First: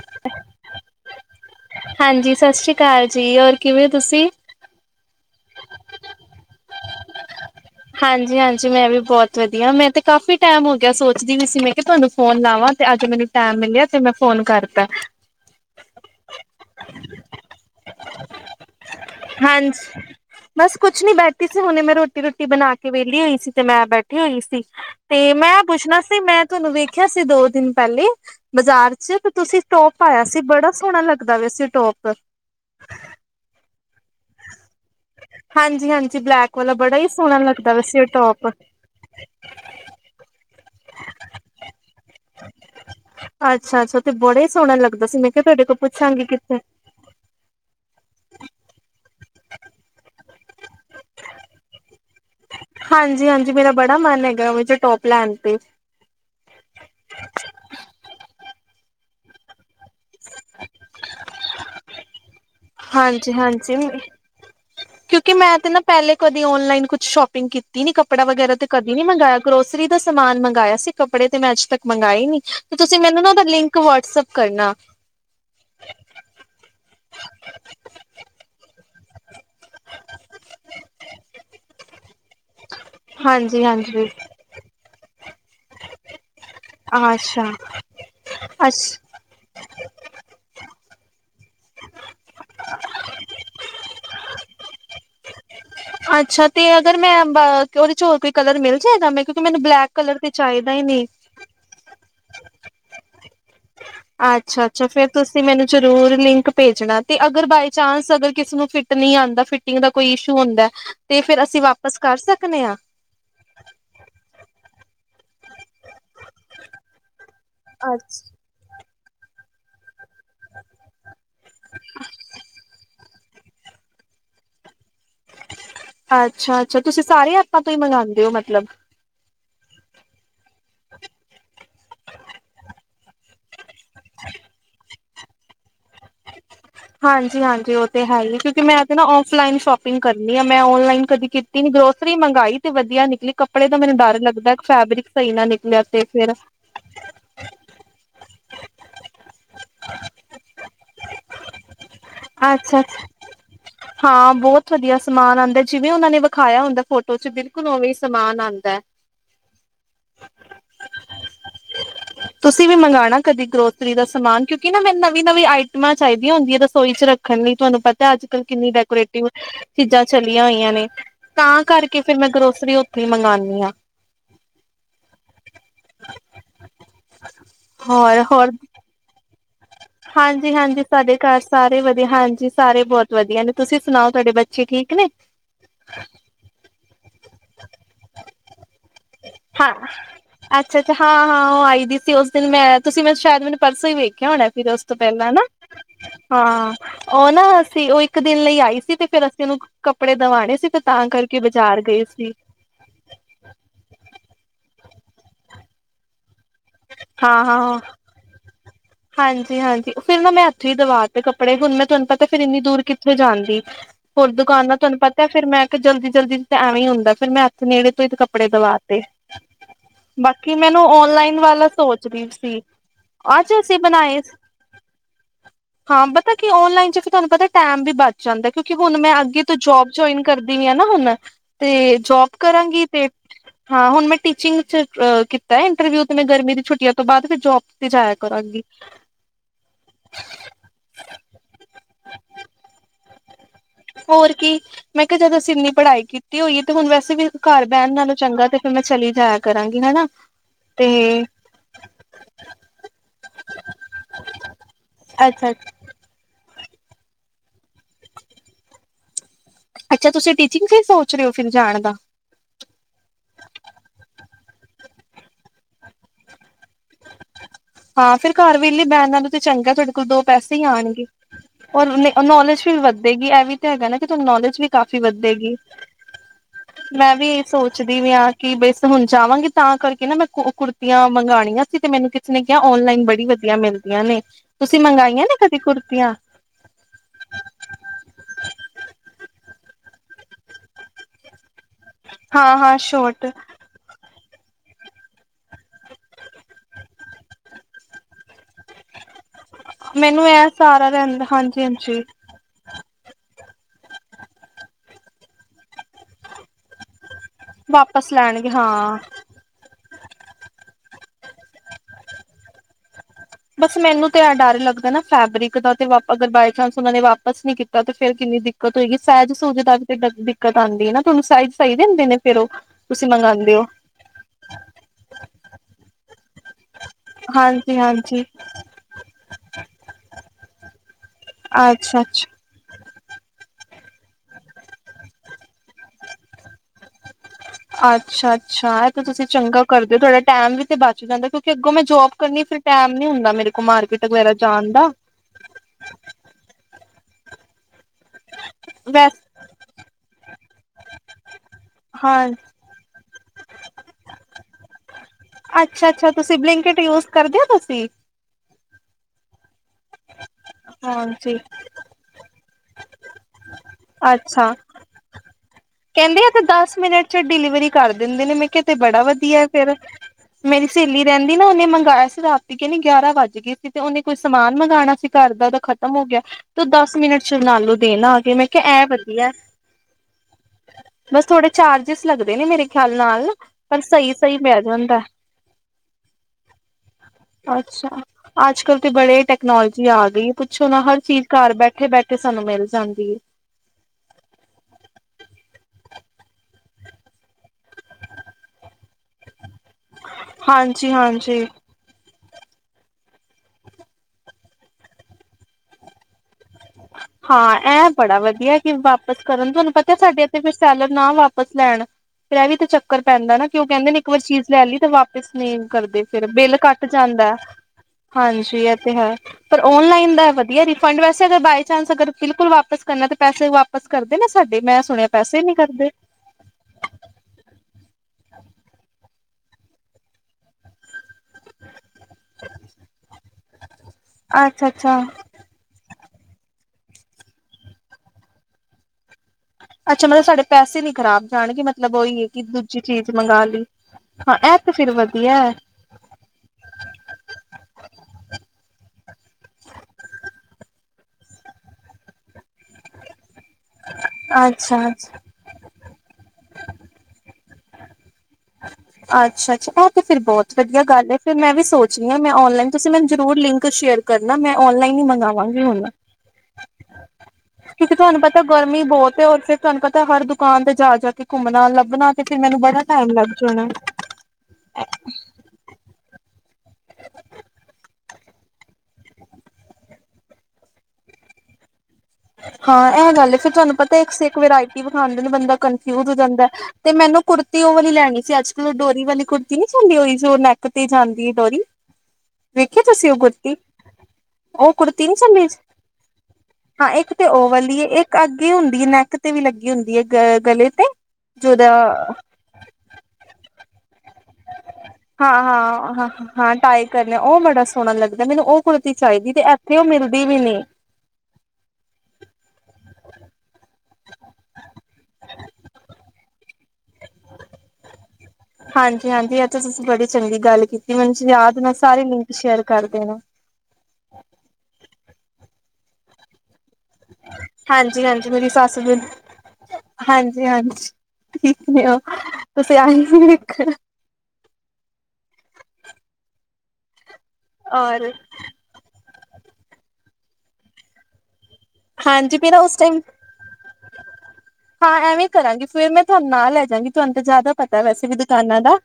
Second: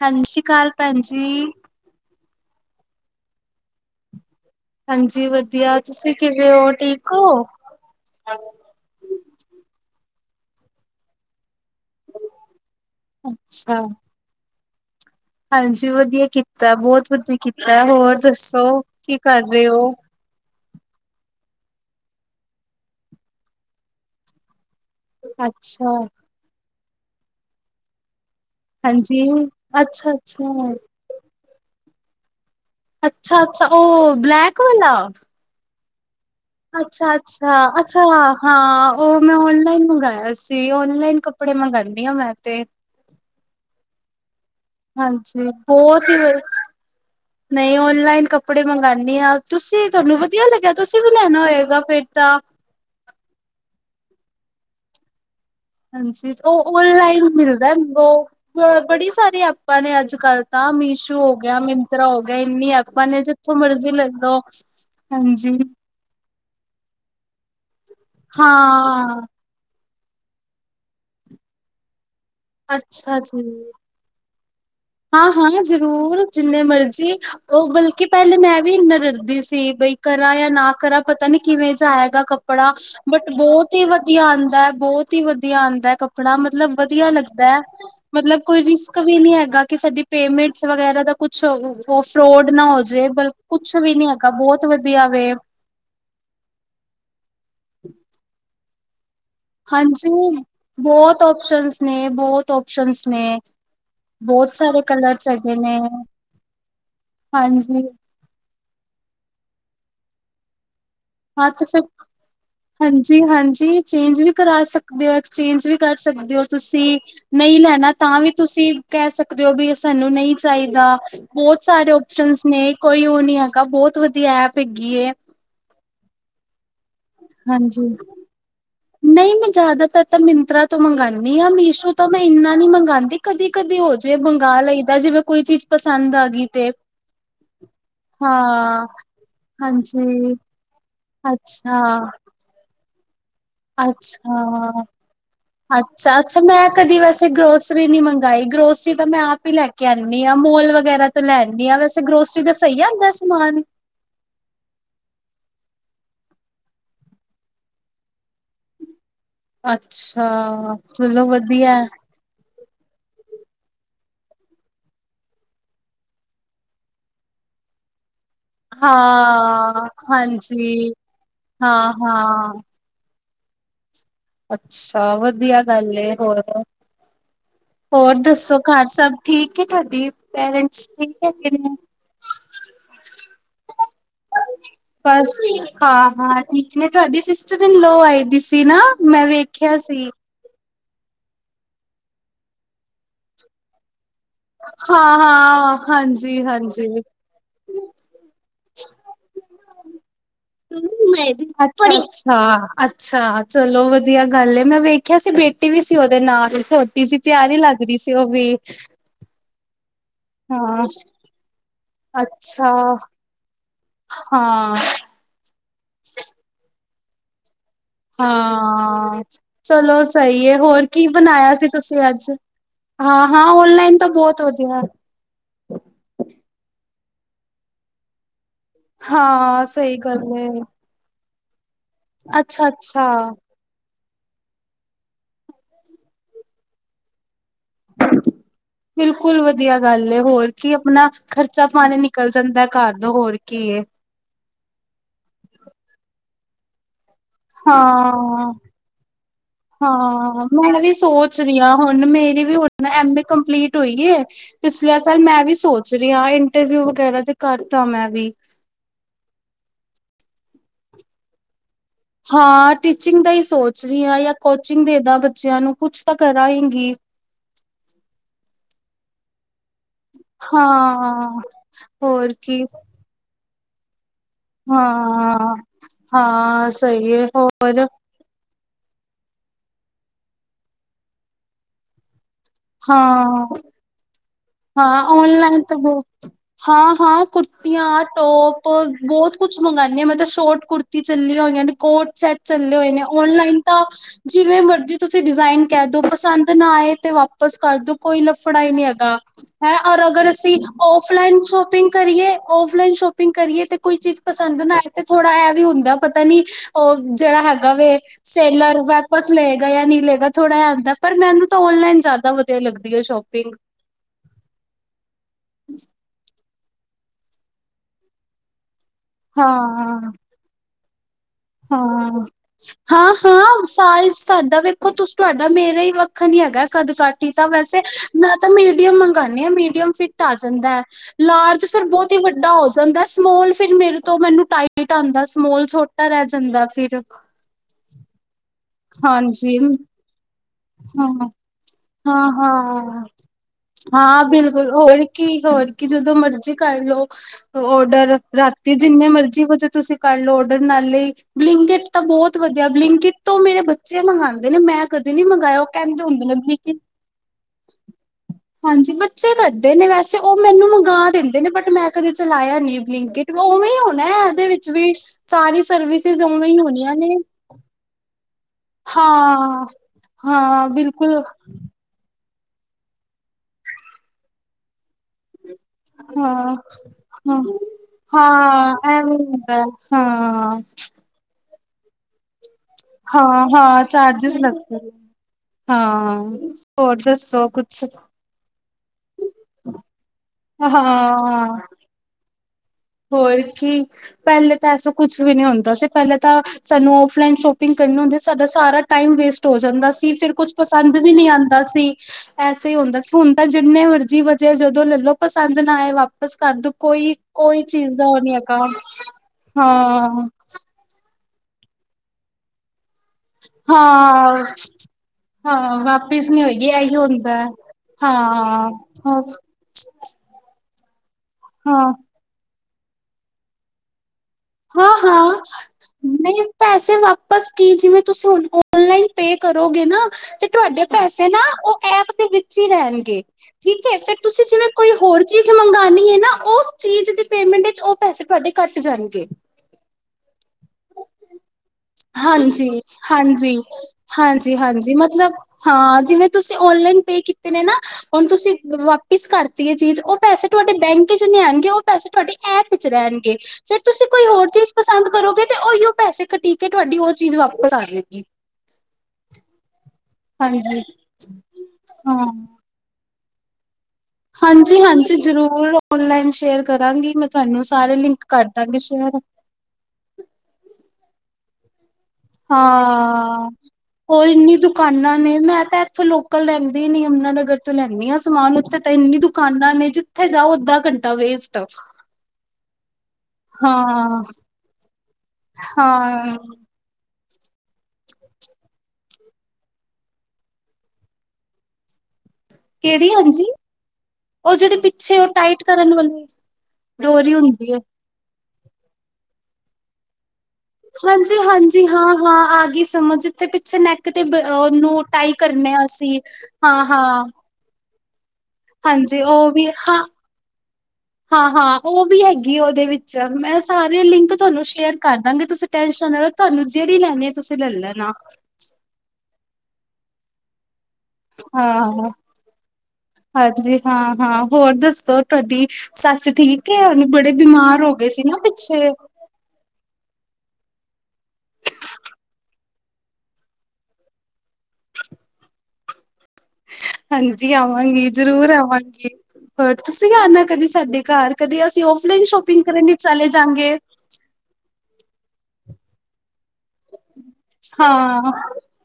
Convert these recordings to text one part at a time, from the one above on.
ਸਤਿ ਸ੍ਰੀ ਅਕਾਲ, ਭੈਣ ਜੀ। ਹਾਂਜੀ ਸਤਿ ਸ੍ਰੀ ਅਕਾਲ ਜੀ, ਹੋਰ ਕਿਵੇਂ ਹੋ ਤੁਸੀਂ। ਹਾਂਜੀ ਵਧੀਆ, ਤੁਸੀਂ ਕਿਵੇਂ ਹੋ, ਠੀਕ ਹੋ। ਹਾਂਜੀ ਹਾਂਜੀ, ਮੈਂ ਵੀ ਬਹੁਤ ਵਧੀਆ, ਮੈਂ ਤੇ ਕਾਫੀ ਟਾਈਮ ਹੋ ਗਿਆ, ਸੋਚਦੀ ਵੀ ਸੀ ਮੈਂ ਤੁਹਾਨੂੰ ਫੋਨ ਲਾਵਾਂ ਤੇ ਅੱਜ ਮੈਨੂੰ ਟੈਮ ਅੱਛਾ ਮਿਲਿਆ ਤੇ ਮੈਂ ਫੋਨ ਕਰ ਕੀਤਾ। ਹਾਂਜੀ ਵਧੀਆ ਕੀਤਾ, ਬਹੁਤ ਵਧੀਆ ਕੀਤਾ, ਹੋਰ ਦੱਸੋ ਕੀ ਕਰ ਰਹੇ ਹੋ। ਹਾਂਜੀ ਬਸ ਕੁਛ ਨੀ ਮੈਂ ਹੁਣੇ ਰੋਟੀ ਰੂਟੀ ਰੋਟੀ ਬਣਾ ਕੇ ਵਿਹਲੀ ਹੋਈ ਸੀ, ਤੇ ਮੈਂ ਬੈਠੀ ਹੋਈ ਸੀ। ਤੇ ਮੈਂ ਅੱਛਾ ਪੁੱਛਣਾ ਸੀ, ਮੈਂ ਤੁਹਾਨੂੰ ਵੇਖ ਵੇਖਿਆ ਸੀ, ਦੋ ਦਿਨ ਪਹਿਲੇ ਬਾਜ਼ਾਰ ਚ ਹਾਂਜੀ ਤੇ ਤੁਸੀਂ ਟੋਪ ਅੱਛਾ ਪਾਇਆ ਸੀ, ਅੱਛਾ ਬੜਾ ਸੋਹਣਾ ਲੱਗਦਾ ਪਿਆ ਸੀ ਟੋਪ। [unintelligible] ਅੱਛਾ ਅੱਛਾ, ਉਹ ਬਲੈਕ ਵਾਲਾ। ਹਾਂਜੀ ਹਾਂਜੀ। ਅੱਛਾ ਅੱਛਾ, ਅੱਛਾ ਟੋਪ ਹਾਂ, ਉਹ ਮੈਂ ਓਨਲਾਈਨ ਮੰਗਵਾਇਆ ਸੀ। ਤੇ ਓਨਲਾਈਨ ਕੱਪੜੇ ਮੰਗਾਉਂਦੀ ਆ ਮੈਂ ਤੇ। ਅੱਛਾ ਅੱਛਾ ਤੇ ਬੜੇ ਹਾਂਜੀ ਬਹੁਤ ਹੀ ਵਧੀਆ, ਨਹੀਂ ਓਨਲਾਈਨ ਕੱਪੜੇ ਮੰਗਾਉਦੀ ਆ। ਤੁਸੀਂ ਤੁਹਾਨੂੰ ਵਧੀਆ ਲੱਗਿਆ। ਤੁਸੀਂ ਵੀ ਲੈਣਾ ਹੋਏਗਾ ਫਿਰ ਤਾਂ ਨਾ ਮਨ ਹੈਗਾ [unintelligible] ਟੋਪ ਲੈਣ ਤੇ। ਹਾਂਜੀ ਉਹ ਓਨਲਾਈਨ ਮਿਲਦਾ ਉਹ ਬੜੀ ਸਾਰੀ ਪਾਂ ਨੇ ਅੱਜ ਕੱਲ੍ਹ ਤਾਂ ਮੀਸ਼ੋ ਹੋ ਗਿਆ ਮੈ [unintelligible] ਗਿਆ ਇੰਨੀ ਆਪਾਂ ਨੇ ਹਾਂਜੀ ਜਿੱਥੋਂ ਹਾਂਜੀ ਮਰਜ਼ੀ ਲੈ ਲਓ। ਕਿਉਂਕਿ ਹਾਂਜੀ ਮੈਂ ਤੇ ਨਾ ਪਹਿਲੇ ਕਦੀ ਔਨਲਾਈਨ ਕੁੱਛ ਸ਼ੋ ਪਿੰਗ ਕੀ ਤੀ ਨਹੀਂ ਕੱਪੜਾ ਵਗੈਰਾ ਤੇ ਕਦੀ ਨੀ ਹਾਂ ਮੰਗਾਇਆ ਕਰੋਸ ਸਰੀ ਦਾ ਸਮਾਨ ਮੰਗਾਇਆ ਸੀ। ਕੱਪੜੇ ਤੇ ਮੈਂ ਅੱਜ ਤੱਕ ਮੰਗਾਏ ਨਹੀਂ। ਤੇ ਤੁਸੀਂ ਅੱਛਾ ਮੈਨੂੰ ਨਾ ਉਹਦਾ ਜੀ ਲਿੰਕ ਵਟਸਐਪ ਕਰਨਾ। ਹਾਂ-ਹਾਂ ਜ਼ਰੂਰ ਜਿੰਨੇ ਮਰਜ਼ੀ ਉਹ ਬਲਕਿ ਪਹਿਲੇ ਮੈਂ ਵੀ ਇੰਨੇ ਡਰਦੀ ਸੀ ਬਈ ਕਰਾਂ ਜਾਂ ਨਾ ਕਰਾਂ। ਪਤਾ ਨਹੀਂ ਕਿਵੇਂ ਜਾ ਆਏਗਾ ਕੱਪੜਾ ਬਟ ਹਾਂਜੀ ਬਹੁਤ ਈ ਹਾਂਜੀ ਵਧੀਆ ਆਉਂਦਾ ਬਹੁਤ ਈ ਵਧੀਆ ਆਉਂਦਾ ਐ ਕੱਪੜਾ ਮਤਲਬ ਵਧੀਆ ਅੱਛਾ ਲੱਗਦਾ ਐ। ਮਤਲਬ ਕੋਈ ਅੱਛਾ ਰਿਸਕ ਵੀ ਨਹੀਂ ਹੈਗਾ। ਕਿ ਸਾਡੀ ਪੇਮੈਂਟਸ ਵਗੈਰਾ ਦਾ ਕੁੱਛ ਹੋ ਉਹ ਫਰੋਡ ਨਾ ਹੋਜੇ ਬਲ ਕੁੱਛ ਵੀ ਨਹੀਂ ਹੈਗਾ ਬਹੁਤ ਵਧੀਆ ਵੇ। ਅੱਛਾ ਤੇ ਅਗਰ ਮੈਂ ਉਹਦੇ ਚ ਹੋਰ ਕੋਈ ਕਲਰ ਮਿਲ ਜਾਏਗਾ ਮੈਂ ਕਿਹਾ ਹਾਂਜੀ ਬਹੁਤ ਓਪਸ਼ਨਸ ਨੇ ਬਹੁਤ ਓਪਸ਼ਨਸ ਨੇ। ਬਹੁਤ ਸਾਰੇ ਅੱਛਾ-ਅੱਛਾ ਫੇਰ ਕਲਰਸ ਤੁਸੀਂ ਹੈਗੇ ਮੈਨੂੰ ਨੇ ਜਰੂਰ ਲਿੰਕ ਭੇਜਣਾ ਤੇ ਅਗਰ ਬਾਈ ਹਾਂਜੀ ਚਾਂਸ ਅਗਰ ਕਿਸੇ ਨੂੰ ਫਿਟ ਨਹੀਂ ਆਂਦਾ ਫੀ ਦਾ ਕੋਈ ਇਸ਼ੂ ਹੁੰਦਾ ਐ। ਹਾਂ ਤੇ ਫਿਰ ਹਾਂਜੀ ਹਾਂਜੀ ਚੇਂਜ ਵੀ ਕਰਾ ਸਕਦੇ ਓ ਚੇਂਜ ਵੀ ਕਰ ਸਕਦੇ ਓ ਤੁਸੀਂ ਨਈ ਲੈਣਾ ਤਾਂ ਵੀ ਤੁਸੀਂ ਕੈ ਸਕਦੇ ਓ ਵੀ ਸਾਨੂੰ ਨਈ ਚਾਈਦਾ ਬੋਤ ਸਾਰੇ ਓਪਸ਼ਨਸ ਨੇ ਕੋਈ ਓ ਨੀ ਹੈਗਾ ਬੋਤ ਵਧੀਆ ਐਪ ਹੈਗੀ ਏ ਅੱਛਾ ਅੱਛਾ ਤੁਸੀਂ ਸਾਰੇ ਆਪਾਂ ਤੋਂ ਈ ਹਾਂਜੀ ਮੰਗਾਦੇ ਓ ਮਤਲਬ ਨਹੀਂ ਮੈਂ ਜਿਆਦਾਤਰ ਤਾਂ ਮਿੰਤਰਾ ਤੋਂ ਮੰਗਾਨੀ ਆ ਮੀਸ਼ੋ ਤੋਂ ਮੈਂ ਇੰਨਾ ਨੀ ਮੰਗਾਂਦੀ ਕਦੀ ਕਦੇ ਹੋਜੇ ਬੰਗਾ ਲਈ ਦਾ ਜਿਵ ਕੋਈ ਚੀਜ਼ ਪਸੰਦ ਆ ਗੀ ਹਾਂਜੀ-ਹਾਂਜੀ ਓ ਤੇ ਹੈ ਈ ਕਿਉਂਕਿ ਮੈਂ ਹਾਂ ਅੱਜ ਆਫਲਾਈਨ ਸ਼ੋਪਿੰਗ ਹਾਂਜੀ ਕਰਨੀ ਆ ਮੈਂ ਓਨਲਾਈਨ ਕਦੀ ਕੀਤੀ ਨੀ ਗਰੋਸਰੀ ਮੰਗਾਈ ਵਧੀਆ ਨਿਕਲੀ ਕੱਪੜੇ ਦਾ ਮੈਨੂੰ ਡਰ ਲੱਗਦਾ ਅੱਛਾ ਫੈਬਰਿਕ ਸਹੀ ਨਾ ਨਿਕਲਿਆ ਤੇ ਫੇਰ ਅੱਛਾ-ਅੱਛਾ ਮੈਂ ਕਦੀ ਵੈਸੇ ਗਰੋਸਰੀ ਨੀ ਮੰਗਾਈ ਗਰੋਸਰੀ ਤਾਂ ਮੈਂ ਆਪ ਹੀ ਲੈ ਕੇ ਆਉਂਦੀ ਹਾਂ ਮੋਲ ਵਗੈਰਾ ਤੋਂ ਲੈਦੀ ਅੱਛਾ-ਅੱਛਾ ਹਾਂ ਬਹੁਤ ਵਧੀਆ ਸਮਾਨ ਆਉਂਦਾ ਜੀ ਵੇ ਉਹਨਾਂ ਨੇ ਵਿਖਾਇਆ ਹੁੰਦਾ ਫੋਟੋ ਚ ਬਿਲਕੁਲ ਉਵੇਂ ਸਮਾਨ ਆਉਂਦਾ ਹੈ ਅੱਛਾ ਚਲੋ ਵਧੀਆ ਤੁਸੀਂ ਵੀ ਮੰਗਉਣਾ ਕਦੀ ਗਰੋਸਰੀ ਦਾ ਸਮਾਨ ਕਿਉਂਕਿ ਨਾ ਮੈ ਨਵੀਂ-ਨਵੀਂ ਆਈਟਮ ਚਾਹੀਦੀਆਂ ਹੁੰਦੀ ਰਸੋਈ ਚ ਰੱਖਣ ਲਈ ਤੁਹਾਨੂੰ ਪਤਾ ਅੱਜ ਕੱਲ ਕਿੰਨੀ ਡੈਕੋਰੇਟਿਵ ਹਾਂ ਚੀਜ਼ਾਂ ਚਲੀਆਂ ਹੋਈਆਂ ਨੇ ਹਾਂਜੀ ਤਾਂ ਕਰਕੇ ਫੇਿਰ ਮੈਂ ਹਾਂ-ਹਾਂ ਗਰੋਸਰੀ ਉੱਥੇ ਹੀ ਮੰਗਉਂਦੀ ਆ ਅੱਛਾ ਵਧੀਆ ਗੱਲ ਹੋਰ-ਹੋਰ ਹੋਰ-ਹੋਰ ਦੱਸੋ ਘਰ ਸਬ ਠੀਕ ਤੁਹਾਡੀ ਹਾਂਜੀ-ਹਾਂਜੀ ਪੇਰੈਂਟਸ ਠੀਕ ਸਾਡੇ ਘਰ ਹੈਗੇ ਨੇ ਸਾਰੇ ਵਧੀਆ ਹਾਂਜੀ ਸਾਰੇ ਬਹੁਤ ਵਧੀਆ ਨੇ ਤੁਸੀਂ ਸੁਣਾਓ ਤੁਹਾਡੇ ਬੱਚੇ ਠੀਕ ਨੇ? ਬਸ ਹਾਂ-ਹਾਂ ਠੀਕ ਨੇ ਤੁਹਾਡੀ ਸਿਸਟਰ ਲੋ ਆਈ ਦੀ ਸੀ ਨਾ ਮੈਂ ਹਾਂ ਵੇਖਿਆ ਸੀ ਅੱਛਾ-ਅੱਛਾ ਹਾਂ-ਹਾਂ ਉਹ ਆਈ ਦੀ ਸੀ ਉਸ ਦਿਨ ਮੈਂ ਤੁਸੀਂ ਮੈਂ ਸ਼ਾਇਦ ਮੈਨੂੰ ਪਰਸੋਂ ਹੀ ਵੇਖਿਆ ਹੋਣਾ ਫਿਰ ਉਸ ਤੋਂ ਪਹਿਲਾਂ ਨਾ ਹਾਂ-ਹਾਂ ਹਾਂ ਹਾਂਜੀ-ਹਾਂਜੀ ਉਹ ਨਾ ਅਸੀਂ ਉਹ ਇੱਕ ਦਿਨ ਲਈ ਆਈ ਸੀ ਤੇ ਫਿਰ ਅਸੀਂ ਉਹਨੂੰ ਕੱਪੜੇ ਦਵਾਣੇ ਸੀ ਫ ਤਾਂ ਮੈਂ ਕਰਕੇ ਵੀ ਅੱਛਾ ਬਾਜ਼ਾਰ ਬੜੀ ਗਏ ਸੀ ਅੱਛਾ ਆਖਿਆ ਸੀ ਬੇਟੀ ਵੀ ਸੀ ਉਹਦੇ ਨਾਲ ਛੋਟੀ ਸੀ ਪਿਆਰ ਹੀ ਲੱਗ ਰਹੀ ਸੀ ਉਹ ਵੀ ਹਾਂਜੀ-ਹਾਂਜੀ ਫਿਰਰ ਨਾ ਮੈਂ ਹੱਥੋਂ ਹੀ ਹਾਂ ਦੀਵਾ ਤੇ ਕੱਪੜੇ ਹੁਣ ਮੈਂ ਤੁਹਾਨੂੰ ਪਤਾ ਫੇ ਇੰਨੀ ਅੱਛਾ ਦੂਰ ਕਿੱਥੇ ਜਾਣਦੀ ਠੀ ਹੋਰ ਦੁਕਾਨ ਹਾਂ ਨਾਲ ਤੁਹਾਨੂੰ ਪਤਾ ਫਿਰ ਮੈਂ ਜਲਦੀ-ਜਲਦੀ ਆਂ ਹੁੰਦੀ ਫਿਰ ਮੈਂ ਹੱਥ ਨੇੜੇ ਤੋਂ ਹੀ ਕੱਪੜੇ ਦਵਾ ਤੇ ਹਾਂ ਚਲੋ ਸਹੀ ਬਾਕੀ ਹੈ ਮੈਨੂੰ ਹੋਰ ਕੀ ਬਣਾ ਔਨਲਾਈਨ ਵਾਲਾ ਸੋਚ ਵੀ ਸੀ ਹਾਂ ਅਜ ਅਸੀਂ ਓਨਲਾਈਨ ਤਾਂ ਬਣਾਏ ਬਹੁਤ ਵਧੀਆ ਹਾਂ ਪਤਾ ਕੀ ਓਨਲਾਈਨ ਚ ਤੁਹਾਨੂੰ ਪਤਾ ਟੈਮ ਵੀ ਬਚ ਜਾਂਦੇ ਕਿਉਂਕਿ ਹੁਣ ਮੈਂ ਅੱਗੇ ਤੋਂ ਹਾਂ ਜੋਬ ਸਹੀ ਗੱਲ ਜੁਆਇਨ ਏ ਕਰਦੀ ਹ ਨਾ ਹੁਣ ਤੇ ਜੋਬ ਅੱਛਾ ਕਰਾਂਗੀ ਅੱਛਾ ਤੇ ਹਾਂ ਹੁਣ ਮੈਂ ਟੀਚਿੰਗ ਚ ਕੀਤਾ ਇੰਟਰਵਿਊ ਤੇ ਮ ਗਰਮੀ ਦੀ ਛੱਟੀ ਤੋਂ ਬਾਅਦ ਫ ਜੋਬ ਤੇ ਜਾਇਆ ਕਰਾਂਗੀ। ਬਿਲਕੁਲ ਵਧੀਆ ਗੱਲ ਹੋਰ ਕੀ ਆਪਣਾ ਖਰਚਾ ਪਾਣੀ ਨਿਕਲ ਜਾਂਦਾ ਘਰ ਦਾ ਹੋਰੀ। ਹੋਰ ਕੀ ਮੈਂ ਕਿਹਾ ਜਦੋਂ ਅਸੀਂ ਇੰਨੀ ਪੜ੍ਹਾਈ ਕੀਤੀ? ਹੋਈ ਹੈ ਤੇ ਹੁਣ ਵੈਸੇ? ਵੀ ਘਰ ਬਹਿਣ ਨਾਲੋਂ ਚੰਗਾ ਹਾਂ ਤੇ ਫਿਰ ਮੈਂ ਚਲੀ ਜਾਇਆ ਕਰਾਂਗੀ ਹਨਾ ਹਾਂ ਮੈਂ ਤੇ ਵੀ ਸੋਚ ਰਹੀ ਹਾਂ ਹੁਣ ਮੇਰੀ ਵੀ ਹੁਣ ਐਮ ਏ ਕੰਪਲੀਟ ਹੋਈ ਹੈ ਪਿਛਲੇ ਸਾਲ ਮੈਂ ਅੱਛਾ ਵੀ ਸੋਚ ਰਹੀ ਹਾਂ? ਇੰਟਰਵਿਊ ਵਗੈਰਾ ਤੇ ਕਰਤਾ ਮੈਂ ਵੀ? ਅੱਛਾ ਤੁਸੀਂ ਟੀਚਿੰਗ ਲਈ ਸੋਚ ਰਹੇ ਹੋ ਫਿਰ ਜਾਣ ਦਾ? ਹਾਂ ਟੀਚਿੰਗ ਦਾ ਹੀ ਸੋਚ ਰਹੀ ਹਾਂ ਜਾਂ ਕੋਚਿੰਗ ਦੇ ਦਾ ਬੱਚਿਆਂ ਨੂੰ ਕੁਛ ਤਾਂ ਕਰਾਂਗੀ। ਹਾਂ ਫਿਰ। ਘਰ ਵੇਹਲੇ ਬੈਹਣ ਨਾਲੋ ਤਾਂ ਚੰਗਾ। ਤੁਹਾਡੇ ਕੋਲ ਦੋ ਪੈਸੇ ਹੀ ਆਉਣਗੇ ਹਾਂ ਔਰ ਹੋਰ ਨੌਲੇਜ ਕੀ ਵੀ ਵੱਧੇਗੀ ਐ ਵੀ? ਤੇ ਹੈਗਾ ਨਾ। ਤੇ ਤੁਹਾਨੂੰ ਨੌਲੇਜ ਵੀ ਕਾਫ਼ੀ ਵੱਧੇਗੀ ਹਾਂ। ਹਾਂ ਸਹੀ ਮੈਂ ਹੈ ਵੀ ਇਹ ਹੋਰ ਸੋਚਦੀ ਵੀ ਆ ਕਿ ਬਈ? ਤੇ ਹੁਣ ਜਾਵਾਂਗੀ ਤਾਂ ਕਰਕੇ ਨਾ ਮੈਂ ਕੁੜਤੀਆਂ ਮੰਗਵਾਉਣੀਆਂ ਸੀ ਤੇ ਮੈਨੂੰ? ਮੈਂ ਕਿਹਾ ਔਨਲਾਈਨ ਬੜੀ ਹਾਂ ਵਧੀਆ ਮਿਲਦੀਆਂ ਨੇ? ਤੁਸੀਂ ਹਾਂ ਮੰਗਾਈਆਂ ਨੇ ਕਦੀ ਔਨਲਾਈਨ ਤੇ ਬਹੁ ਕੁੜਤੀਆਂ ਹਾਂ ਹਾਂ ਕੁੁੜਤੀਆਂ, ਟੋਪ ਬਹੁਤ ਕੁਛ। ਸਭ ਕੁਛ ਮੰਗਵਾਉਣੀ ਹਾਂ ਮੈ ਤਾਂ ਸ਼ੋਰਟ ਕੁੁੜਤੀ ਚੱਲੀਆਂ ਹੋਈਆਂ ਨੇ। ਕੋਟ ਸੈਟ ਹਾਂ ਚੱਲੇ ਹਾਂ ਹੋਏ ਨੇ ਸ਼ੋਟ ਔਨਲਾਈਨ ਤਾਂ। ਜਿਵੇਂ ਮਰਜ਼ੀ ਤੁਸੀਂ ਡਿਜ਼ਾਇਨ ਕਹਿ ਦੋ ਪਸੰਦ ਨਾ ਆਏ ਤੇ ਵਾਪਸ ਕਰਦੋ ਕੋਈ ਲਫੜਾ ਹੀ ਨਹੀਂ ਹੈਗਾ। ਹੈ ਔਰ ਮੈਨੂੰ ਅਗਰ ਇਹ ਅਸੀਂ ਸਾਰਾ ਰਹਿੰਦਾ ਔਫਲਾਈਨ ਹਾਂਜੀ ਸ਼ੋਪਿੰਗ ਹਾਂਜੀ ਕਰੀਏ? ਔਫਲਾਈਨ ਸ਼ੋਪਿੰਗ ਕਰੀਏ ਤੇ ਕੋਈ ਚੀਜ਼ ਪਸੰਦ ਨਾ ਆਏ ਤੇ ਥੋੜਾ ਇਹ ਵੀ ਹੁੰਦਾ ਪਤਾ ਨੀ। ਜਿਹੜਾ ਹੈਗਾ ਵੇ ਵਾਪਸ ਲੈਣਗੇ ਸੇਲਰ ਹਾਂ ਵਾਪਸ ਲਏਗਾ ਜਾ ਨਹੀਂ। ਲਏਗਾ ਥੋੜਾ ਏਦਾਂ ਹੈ ਪਰ ਮੈਨੂੰ ਤਾਂ ਔਨਲਾਈਨ ਜ਼ਿਆਦਾ ਵਧੀਆ ਲੱਗਦੀ ਹੈ ਸ਼ੌਪਿੰਗ। ਬਸ ਮੈਨੂੰ ਤੇ। ਇਹ ਡਰ ਲੱਗਦਾ ਨਾ ਫੈਬਰਿਕ ਦਾ ਤੇ ਆਪਾਂ ਅਗਰ ਬਾਏ। ਬਾਏਚਾਂਨਸ ਉਹਨਾਂ ਨੇ ਵਾਪਸ ਨੀ ਕੀਤਾ ਤੇ ਫੇਰ ਕਿੰਨੀ ਦਿੱਕਤ? ਹੋਏਗੀ ਸਹਿਜ ਸੂਜ ਵਾਸਤੇ ਦਿੱਕਤ ਆਉਂਦੀ ਹੈ? ਹੁੰਦੀ ਹੈ ਨਾ। ਤੁਹਾਨੂੰ ਸਾਈਜ਼ ਸਹੀ ਦਿੰਦੇ ਹਾਂ ਨੇ ਫੇਰ ਉਹ ਤੁਸੀਂ ਹਾਂ ਹਾਂ ਮੰਗਵਾਉਂਦੇ ਹੋ ਸਾਈਜ਼ ਸਾਡਾ ਵੇਖੋ ਤੁਸੀਂ ਤੁਹਾਡਾ ਮੇਰਾ ਹੀ ਵੱਖਣ ਹੀ ਹੈ। ਗੈ ਕਦ ਕਾਟੀ ਤਾਂ ਹਾਂਜੀ ਵੈਸੇ ਹਾਂਜੀ ਮੈਂ ਤਾਂ ਮੀਡੀਅਮ ਮੰਗਾਉਣੀ ਹਾਂ ਮੀਡੀਅਮ ਫਿੱਟ ਆ ਜਾਂਦਾ ਲਾਰਜ ਫਿਰ ਅੱਛਾ ਬਹੁਤ ਹੀ ਅੱਛਾ ਵੱਡਾ ਹੋ ਜਾਂਦਾ ਸਮੌਲ। ਹੋਰ ਫਿਰ ਮੇਰੇ ਤੋਂ ਮੈਨੂੰ ਟਾਈਟ ਆਉਂਦਾ ਸਮੋਲ? ਛੋਟਾ ਰਹਿ ਜਾਂਦਾ ਹੈ ਫਿਰ। ਅੱਛਾ। ਅੱਛਾ ਤੇ ਤੁਸੀਂ ਹਾਂਜੀ ਚੰਗਾ ਕਰਦੇ ਹੋ ਤੁਹਾਡਾ ਟਾਈਮ ਵੀ ਬਚ ਜਾਂਦਾ ਕਿਉਂਕਿ ਅੱਗੋਂ ਮੈਂ ਜੋਬ ਕਰਨੀ ਫੇਰ ਟਾਈਮ ਹਾਂ-ਹਾਂ-ਹਾਂ ਨੀ ਹੁੰਦਾ ਮੇਰੇ ਕੋਲ ਮਾਰਕੀਟ ਹਾਂ ਵਗੈਰਾ ਬਿਲਕੁਲ ਜਾਣ ਦਾ। ਹੋਰ ਕੀ ਹੋਰ ਕੀ ਜਦੋਂ ਮਰਜ਼ੀ ਕਰ ਲੋ ਔਡਰ। ਰਾਤੀ ਜਿੰਨੇ ਵੈਸ ਮਰਜ਼ੀ ਹੋਜੇ ਤੁਸੀਂ ਕਰ ਲੋੜ ਨਾਲੇ ਬਲਿੰਕਿਟ ਤਾਂ ਹਾਂ ਬਹੁਤ ਵਧੀਆ ਬਲਿੰਕਟ ਤ ਉਹ ਮੇਰੇ ਬੱਚੇ ਮੰਗਵਾਉਦੇ ਨੇ ਮੈਂ ਕਦੇ ਨੀ ਮੰਗਾਇਆ ਉਹ ਅੱਛਾ ਕਹਿੰਦੇ ਅੱਛਾ ਹੁੰਦੇ ਨੇ ਤੁਸੀਂ ਬਲਿੰਕਟ ਯੂਜ ਕਰਦੇ ਹੋ ਤੁਸੀਂ ਹਾਂਜੀ ਬੱਚੇ ਲੱਦੇ ਨੇ ਵੈਸੇ ਉਹ ਮੈਨੂੰ ਮੰਗਵਾ ਹਾਂਜੀ ਦਿੰਦੇ ਨੇ ਬਟ ਮੈਂ ਕਦੇ ਚਲਾਇਆ ਈਵਨੀਿੰਗ ਕੇ ਉਵੇਂ ਹੋਣਾ ਇਹਦੇ ਅੱਛਾ ਵਿੱਚ ਵੀ ਸਾਰੀ ਕਹਿੰਦੇ ਸਰਵਿਸਿਸ ਆ ਤੇ ਉਵੇਂ ਹੀ ਦਸ ਹੋਣੀਆਂ ਮਿੰਟ ਨੇ ਚ ਡਿਲੀਵਰੀ ਕਰ ਦਿੰਦੇ ਨੇ ਮੈਂ ਕਿਹਾ ਤੇ ਬੜਾ ਵਧੀਆ ਹਾਂ ਫੇਿਰ ਮੇਰੀ ਹਾਂ ਸਹੇਲੀ ਬਿਲਕੁਲ ਰਹਿੰਦੀ ਨਾ ਉਹਨੇ ਮੰਗਵਾਆ ਅਸੀ ਰਾਤਤੀ ਕਹਨੀ ਗਿਆਰਾਂ ਵੱਜ ਗਏ ਸੀ ਤੇ ਉਹਨੇ ਕੋਈ ਸਮਾਨ ਮੰਗਉਣਾ ਸੀ ਘਰ ਦਾ ਖ਼ਤਮ ਹੋ ਗਿਆ ਹਾਂ ਤੂੰ ਦਸ ਮਿੰਟ ਹਾਂ ਸ਼ਰਨਾਲੂ ਦੇਣ ਆ ਗ ਮੈਂ ਹਾਂ ਕਿਹਾ ਐ ਐਵੇਂ ਵਧੀਆ ਹੁੰਦਾ ਹਾਂ ਬਸ ਥੋੜੇ ਚਾਰਜਿਸ ਲੱਗਦੇ ਨੇ ਮੇਰੇ ਖਿਆਲ ਨਾਲ ਹਾਂ ਪਰ ਹਾਂ ਸਹੀ ਚਾਰਜਿਸ ਸਹੀ ਪੈ ਲੱਗੇ ਜਾਂਦਾ ਹਾਂ ਹੋਰ ਦੱਸੋ ਕੁਛ ਅੱਛਾ ਅੱਜ ਕੱਲ ਤੇ ਬੜੇ ਟੈਕਨੋਲੋਜੀ ਆ ਗਈ ਪੁੱਛੋ ਨਾ ਹਰ ਚੀਜ਼ ਹਾਂ ਘਰ ਬੈਠੇ ਬੈਠੇ ਸਾਨੂੰ ਮਿਲ ਜਾਂਦੀ ਹੈ ਹੋਰ ਕੀ ਪਹਿਲੇ ਤਾਂ ਐਸੋ ਕੁਛ ਵੀ ਨੀ ਹੁੰਦਾ ਸੀ ਪਹਿਲਾਂ ਤਾਂ ਸਾਨੂੰ ਔਫਲਾਈਨ ਸ਼ੋਪਿੰਗ ਕਰਨੀ ਹੁੰਦੀ ਸਾਡਾ ਸਾਰਾ ਟਾਈਮ ਵੇਸਟ ਹੋ ਜਾਂਦਾ ਸੀ ਫਿਰ ਕੁੱਛ ਹਾਂਜੀ ਪਸੰਦ ਵੀ ਨਹੀਂ ਹਾਂਜੀ ਆਂਦਾ ਸੀ ਐਸੇ ਹੀ ਹੁੰਦਾ ਹੁਣ ਤਾਂ ਜਿੰਨੇ ਮਰਜ਼ੀ ਵਜੇ ਜਦੋਂ ਲੈ ਲੋ ਪਸੰਦ ਨਾ ਆਏ ਵਾਪਸ ਰਦ ਕੋਈ ਕੋਈ ਐ ਚੀਜ਼ ਦਾ ਬੜਾ ਉਹ ਨੀ ਵਧੀਆ ਹੈਗਾ ਕਿ ਵਾਪਿਸ ਕਰਨ ਤੁਹਾਨੂੰ ਪਤਾ ਸਾਡੇ ਹਾਂ ਇਥ ਫ ਸੈਲਰ ਨਾ ਵਾਪ ਲੈਣ ਫਿਰ ਇਹ ਵੀ ਤੇ ਚੱਕ ਪੈਂਦਾ ਨਾ ਕਿ ਉਹ ਕਹਿੰਦੇ ਇੱਕ ਵਾਰ ਹਾਂ ਚੀਜ਼ ਲੈ ਲਈ ਤੇ ਵਾਪਿਸ ਨਹੀਂ ਹਾਂ ਕਰਦੇ। ਫਿਰ ਵਾਪਿਸ ਨੀ ਬਿੱਲ ਹੋਏਗੀ ਕੱਟ ਇਹੀ ਜਾਂਦਾ। ਹੁੰਦਾ ਹੈ। ਹਾਂਜੀ ਹਾਂ ਇਹ ਤੇ ਹੈ ਪਰ ਓਨਲਾਈਨ ਦਾ ਵਧੀਆ ਫੰਡ ਵਸ ਹਾਂ ਬਿਲਕੁਲ ਵਾਪ ਵਾਪਸ ਕਰਨਾ ਤੇ ਪੈਸੇ ਵਾਪਸ ਕਰ ਹਾਂ ਹਾਂ, ਨਹੀਂ ਪੈਸੇ ਵਾਪਸ ਕੀ ਜਿਵੇਂ ਤੁਸੀਂ ਹੁਣ ਓਨਲਾਈਨ ਪੇ ਕਰੋਗੇ ਨਾ ਤੇ ਤੁਹਾਡੇ ਪੈਸੇ ਨਾ ਉਹ ਐਪ ਦੇ ਵਿੱਚ ਹੀ ਰਹਿਣਗੇ, ਠੀਕ ਏ ਫੇਰ, ਤੁਸੀਂ ਅੱਛਾ ਜਿਵੇਂ ਕੋਈ ਅੱਛਾ ਹੋਰ ਚੀਜ਼ ਮੰਗਾਉਣੀ ਏ ਨਾ ਉਸ ਚੀਜ਼ ਦੀ ਪੇਮੈਂਟ ਵਿੱਚ ਉਹ ਪੈਸੇ ਤੁਹਾਡੇ ਕੱਟ ਜਾਣਗੇ। ਅੱਛਾ, ਮਤਲਬ ਸਾਡੇ ਪੈਸੇ ਨੀ ਖਰਾਬ ਜਾਣਗੇ, ਮਤਲਬ ਉਹੀ ਹੈ ਕਿ ਹਾਂਜੀ, ਦੂਜੀ ਚੀਜ਼ ਮੰਗਵਾ ਹਾਂਜੀ, ਲਈ ਹਾਂ ਹਾਂਜੀ ਇਹ ਤੇ ਫਿਰ ਹਾਂਜੀ, ਮਤਲਬ ਵਧੀਆ ਹੈ ਹਾਂ, ਜਿਵੇਂ ਤੁਸੀਂ ਓਨਲਾਈਨ ਪੇ ਕੀਤੇ ਨੇ ਨਾ, ਹੁਣ ਤੁਸੀਂ ਵਾਪਿਸ ਕਰਤੀ ਏ ਚੀਜ਼, ਉਹ ਪੈਸੇ ਤੁਹਾਡੇ ਬੈਂਕ ਕਿਸੇ ਚ ਨੀ ਆਣਗੇ, ਉਹ ਪੈਸੇ ਤੁਹਾਡੇ ਐਪ ਵਿੱਚ ਰਹਿਣਗੇ। ਫੇਰ ਤੁਸੀਂ ਕੋਈ ਹੋਰ ਚੀਜ਼ ਅੱਛਾ ਪਸੰਦ ਅੱਛਾ ਕਰੋਗੇ ਤੇ ਉਹੀ ਓ ਪੈਸੇ ਕਟੀ ਕਿ ਤੁਹਾਡੀ ਉਹ ਚੀਜ਼ ਵਾਪਸ ਆ ਜਾਏਗੀ। ਅੱਛਾ ਅੱਛਾ। ਤੇ ਫੇਰ ਬਹੁਤ ਹਾਂਜੀ ਵਧੀਆ ਗੱਲ ਏ, ਫਿਰ ਮੈਂ ਵੀ ਸੋਚ ਰਹੀ ਆ, ਹਾਂ ਮੈਂ ਔਨਲਾਈਨ ਤੁਸੀਂ ਮੈਨੂੰ ਜਦੋ ਉਹ ਲਿੰਕ ਸ਼ੇਅਰ ਕਰਨਾ ਮੈਂ ਹਾਂਜੀ ਔਨਲਾਈਨ ਹੀ ਹਾਂਜੀ, ਮੰਗਵਾਵਾਂਗੀ ਜ਼ਰੂਰ ਹੁਣ ਓਨਲਾਈਨ ਸ਼ੇਅਰ ਕਰਾਂਗੀ, ਮੈ ਕਿਉਂਕਿ ਤੁਹਾਨੂੰ ਪਤਾ ਗਰਮੀ ਬਹੁਤ ਏ, ਉੱਥੇ ਤੁਹਾਨੂੰ ਪਤਾ ਹਰ ਦੁਕਾਨ ਤੇ ਜਾ ਕੇ ਘੁੰਮਣ ਨਾਲ ਲੱਭਣਾ ਤੇ ਫਿਰ ਮੈਨੂੰ ਬੜਾ ਟਾਈਮ ਲੱਗ ਹਾਂ, ਜਾਣਾ ਹੋਰ ਇੰਨੀ ਦੁਕਾਨਾਂ ਨੇ, ਮੈਂ ਤਾਂ ਇੱਥੋਂ ਲੋਕ ਲੋਕਲ ਲੈਂਦੀ ਨੀ ਯਮੁਨਾ ਨਗਰ ਤੋਂ ਲੈਂਦੀ ਆ ਸਮਾਨ, ਉੱਥੇ ਤਾਂ ਇੰਨੀ ਦੁਕਾਨਾਂ ਨੇ ਜਿੱਥੇ ਜਾਉ ਅੱਧਾ ਘੰਟਾ ਵੇਸਟ ਆ। ਹਾਂ, ਇਹ ਗੱਲ ਫਿਰ ਤੁਹਾਨੂੰ ਪਤਾ ਇੱਕ ਸੇ ਇੱਕ ਵਰਾਇਟੀ ਵਿਖਾਉਣ ਤੇ ਬੰਦਾ ਕਨਫਿਊਜ ਹੋ ਹਾਂ ਜਾਂਦਾ, ਤੇ ਮੈਨੂੰ ਕੁੜਤੀ ਉਹ ਵਾਲੀ ਲੈਣੀ ਸੀ ਅੱਜ ਕੱਲ ਡੋਰੀ ਵਾਲੀ ਕੁੜਤੀ ਨੀ ਜਾਂਦੀ, ਉਹੀ ਜੋ ਨੈਕ ਤੇ ਜਾਂਦੀ ਏ ਡੋਰੀ। ਵੇਖੀ ਤੁਸੀਂ ਕਿਹੜੀ ਉਹ ਹਾਂਜੀ, ਕੁੜਤੀ ਉਹ ਜਿਹੜੀ ਕੁੜਤੀ ਨੀ ਪਿੱਛੇ ਉਹ ਚੱਲੀ ਟਾਈਟ ਕਰਨ ਵਾਲੀ ਹਾਂ ਇੱਕ ਤੇ ਡੋਰੀ ਓ ਹੁੰਦੀ ਹੈ ਵਾਲੀ ਏ, ਇੱਕ ਅੱਗੇ ਹੁੰਦੀ ਏ ਨੈਕ ਨੈਕ ਤੇ ਵੀ ਲੱਗੀ ਹੁੰਦੀ ਆ ਤ ਹਾਂਜੀ ਹਾਂਜੀ, ਹਾਂ ਹਾਂ, ਆ ਗਈ ਸਮਝ ਜਿੱਥੇ ਸਨੈਕ ਤੇ ਬ ਹਾਂ ਹਾਂ ਹਾਂ ਹਾਂ, ਟਾਏ ਕਰਨੇ ਉਹ ਬੜਾ ਸੋਹਣਾ ਲੱਗ ਮੈਨੂੰ ਉਹ ਕੁੜਤੀ ਹਾਂਜੀ ਚਾਹੀਦੀ, ਤੇ ਵੀ ਇੱਥੇ ਉਹ ਹਾਂ ਮਿਲਦੀ ਵੀ ਨਹੀਂ। ਹਾਂ ਹਾਂ ਉਹ ਵੀ ਹੈਗੀ ਉਹਦੇ ਵਿੱਚ ਮੈਂ ਸਾਰੇ ਲਿੰਕ ਤੁਹਾਨੂੰ ਸ਼ੇਅਰ ਕਰ ਦਾਗੀ, ਤੁਸੀਂ ਟੈਨਸ਼ਨ ਨਾ ਲਉ। ਤੁਹਾਨੂੰ ਜਿਹੜੀ ਲੈਣੀ ਆ ਤੁਸੀਂ ਲੈ ਲੈਣਾ। ਹਾਂਜੀ ਹਾਂਜੀ। ਤੁਸੀਂ ਬੜੀ ਚੰਗੀ ਗੱਲ ਕੀਤੀ। ਮੈਨੂੰ ਯਾਦ ਮੈਂ ਸਾਰੇ ਹਾਂ, ਲਿੰਕ ਸ਼ੇਅਰ ਕਰ ਦੇਣਾ ਹਾਂਜੀ ਹਾਂ ਹਾਂ, ਹੋਰ ਦੱਸੋ। ਤੁਹਾਡੀ ਸੱਸ ਠੀਕ ਕੀ ਹੋ ਗਿਆ ਸੀ, ਉਹ ਬੜੇ ਬਿਮਾਰ ਹੋ ਹਾਂਜੀ ਗਏ ਸੀ ਹਾਂਜੀ ਨਾ ਮੇਰੀ ਸੱਸ ਪਿੱਛੇ? ਹਾਂਜੀ-ਹਾਂਜੀ ਠੀਕ ਨੇ ਉਹ ਤੁਸੀਂ ਆਈ ਵੀ ਵੇਖਣ। ਹਾਂਜੀ ਆਵਾਂਗੀ ਔਰ ਜ਼ਰੂਰ ਆਵਾਂਗੀ। ਪਰ ਤੁਸੀਂ ਆਉਣਾ ਕਦੋਂ ਸਾਡੇ ਘਰ? ਕਦੇ ਅਸੀਂ ਆਫ ਲਾਈਨ ਹਾਂਜੀ ਮੇਰਾ ਸ਼ੋਪਿੰਗ ਉਸ ਕਰਨ ਲਈ ਟਾਈਮ ਚਲੇ ਜਾਂਗੇ। ਹਾਂ ਐਵੇਂ ਕਰਾਂਗੀ ਫੇਰ ਮੈਂ ਤੁਹਾਨੂੰ ਨਾਲ ਲੈ ਜਾਂਗੀ ਤੁਹਾਨੂੰ ਤਾਂ ਜ਼ਿਆਦਾ ਪਤਾ ਵੈਸੇ ਵੀ ਹਾਂ ਦੁਕਾਨਾਂ ਦਾ।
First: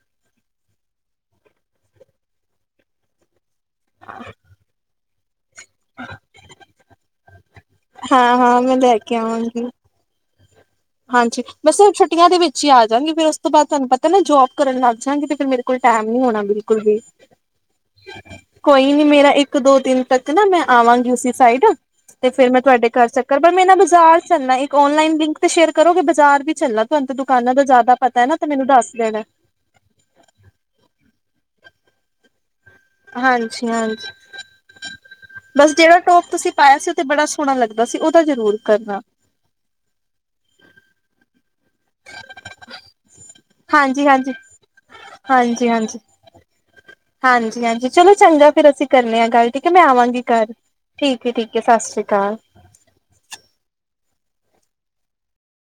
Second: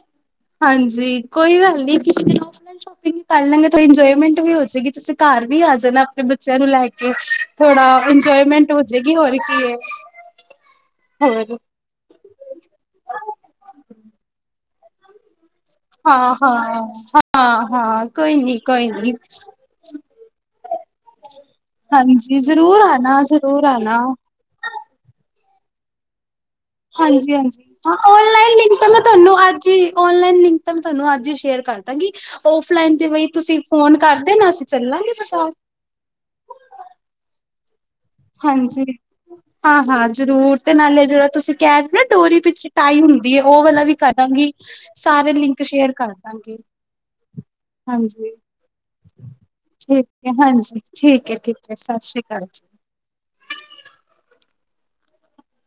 ਹਾਂਜੀ ਕੋਈ ਗੱਲ ਨਹੀਂ ਕਿਸੇ ਦਿਨ ਆਫ ਲਾਈਨ ਸ਼ੋਪਿੰਗ ਕਰ ਲਾਂਗੇ ਤਾਂ ਇੰਜੋਏਮੈਂਟ ਵੀ ਹੋ ਜਾਏਗੀ ਤੁਸੀਂ ਘਰ ਵੀ ਆ ਜਾਣਾ ਆਪਣੇ ਬੱਚਿਆਂ ਨੂੰ ਲੈ [unintelligible] ਥੋੜਾ ਹਾਂ-ਹਾਂ ਇੰਜੋਏਮੈਂਟ ਮੈਂ ਲੈ ਹੋਜੇਗੀ ਕੇ ਹੋਰ ਕੀ ਆਵਾਂਗੀ ਐ। ਹਾਂਜੀ ਬਸ ਛੁੱਟੀਆਂ ਦੇ ਵਿੱਚ ਹੀ ਆ ਜਾਣਗੇ ਫਿਰ ਉਸ ਤੋਂ ਬਾਅਦ ਤੁਹਾਨੂੰ ਪਤਾ ਨਾ ਜੋਬ ਕਰਨ ਲੱਗ ਜਾਂਗੇ ਫਿਰ ਮੇਰੇ ਟਾਈਮ ਨਹੀਂ ਹਾਂ ਹੋਣਾ ਬਿਲਕੁਲ ਵੀ। ਹਾਂ ਹਾਂ ਹਾਂ ਕੋਈ ਨੀ ਕੋਈ ਨਹੀਂ ਨੀ ਮੇਰਾ ਇੱਕ ਦੋ ਦਿਨ ਤੱਕ ਨਾ ਮੈਂ ਆਵਾਂਗੀ ਉਸੀ ਸਾਈਡ ਤੇ ਹਾਂਜੀ ਫਿਰ ਮੈਂ ਜ਼ਰੂਰ ਤੁਹਾਡੇ ਘਰ ਆਣਾ ਚੱਕਰ ਪਰ ਜ਼ਰੂਰ ਮੈਂ ਨਾ ਆਣਾ ਬਾਜ਼ਾਰ ਚਲਣਾ ਇੱਕ ਆਨਲਾਈਨ ਲਿੰਕ ਤੇ ਸ਼ੇਅਰ ਕਰੋਗੇ ਬਾਜ਼ਾਰ ਵੀ ਚੱਲਣਾ ਤੁਹਾਨੂੰ ਤਾਂ ਦੁਕਾਨਾਂ ਦਾ ਹਾਂਜੀ-ਹਾਂਜੀ ਹਾਂ ਜ਼ਿਆਦਾ ਪਤਾ ਐ ਨਾ ਤੇ ਆਨਲਾਈਨ ਮੈਨੂੰ ਲਿੰਕ ਤਾਂ ਦੱਸ ਮੈਂ ਦੇਣਾ। ਤੁਹਾਨੂੰ ਅੱਜ ਹੀ ਆਨਲਾਈਨ ਲਿੰਕ ਤਾਂ ਮੈਂ ਤੁਹਾਨੂੰ ਅੱਜ ਹੀ ਸ਼ੇਅਰ ਕਰ ਦਾਂਗੀ। ਆਫ ਲਾਈਨ ਤੇ ਬਈ ਤੁਸੀਂ ਹਾਂਜੀ ਫੋਨ ਹਾਂਜੀ ਕਰ ਦੇਨਾ ਅਸੀਂ ਚੱਲਾਂਗੇ ਬਾਜ਼ਾਰ। ਬਸ ਜਿਹੜਾ ਟੋਪ ਤੁਸੀਂ ਪਾਇਆ ਸੀ ਉਹ ਤੇ ਬੜਾ ਸੋਹਣਾ ਲੱਗਦਾ ਸੀ ਉਹਦਾ ਜ਼ਰੂਰ ਹਾਂਜੀ ਕਰਨਾ ਹਾਂ-ਹਾਂ ਜ਼ਰੂਰ। ਨਾਲੇ ਜਿਹੜਾ ਤੁਸੀਂ ਕਹਿ ਰਹੇ ਨਾ ਡੋਰੀ ਵਿੱਚ ਟਾਈ ਹੁੰਦੀ ਹੈ ਉਹ ਵਾਲਾ ਵੀ ਹਾਂਜੀ ਹਾਂਜੀ ਕਰਦਾਂਗੀ। ਸਾਰੇ ਲਿੰਕ ਹਾਂਜੀ ਸ਼ੇਅਰ ਹਾਂਜੀ ਕਰਦਾਂਗੀ। ਹਾਂਜੀ ਚਲੋ ਹਾਂਜੀ, ਚੰਗਾ ਫਿਰ ਅਸੀਂ ਕਰਨੇ ਆ ਗੱਲ ਹੈ ਮੈਂ ਠੀਕ ਆਵਾਂਗੀ ਹੈ ਘਰ ਹਾਂਜੀ ਠੀਕ ਠੀਕ ਹੈ ਸਤਿ ਸ੍ਰੀ ਅਕਾਲ ਜੀ। [inaudible]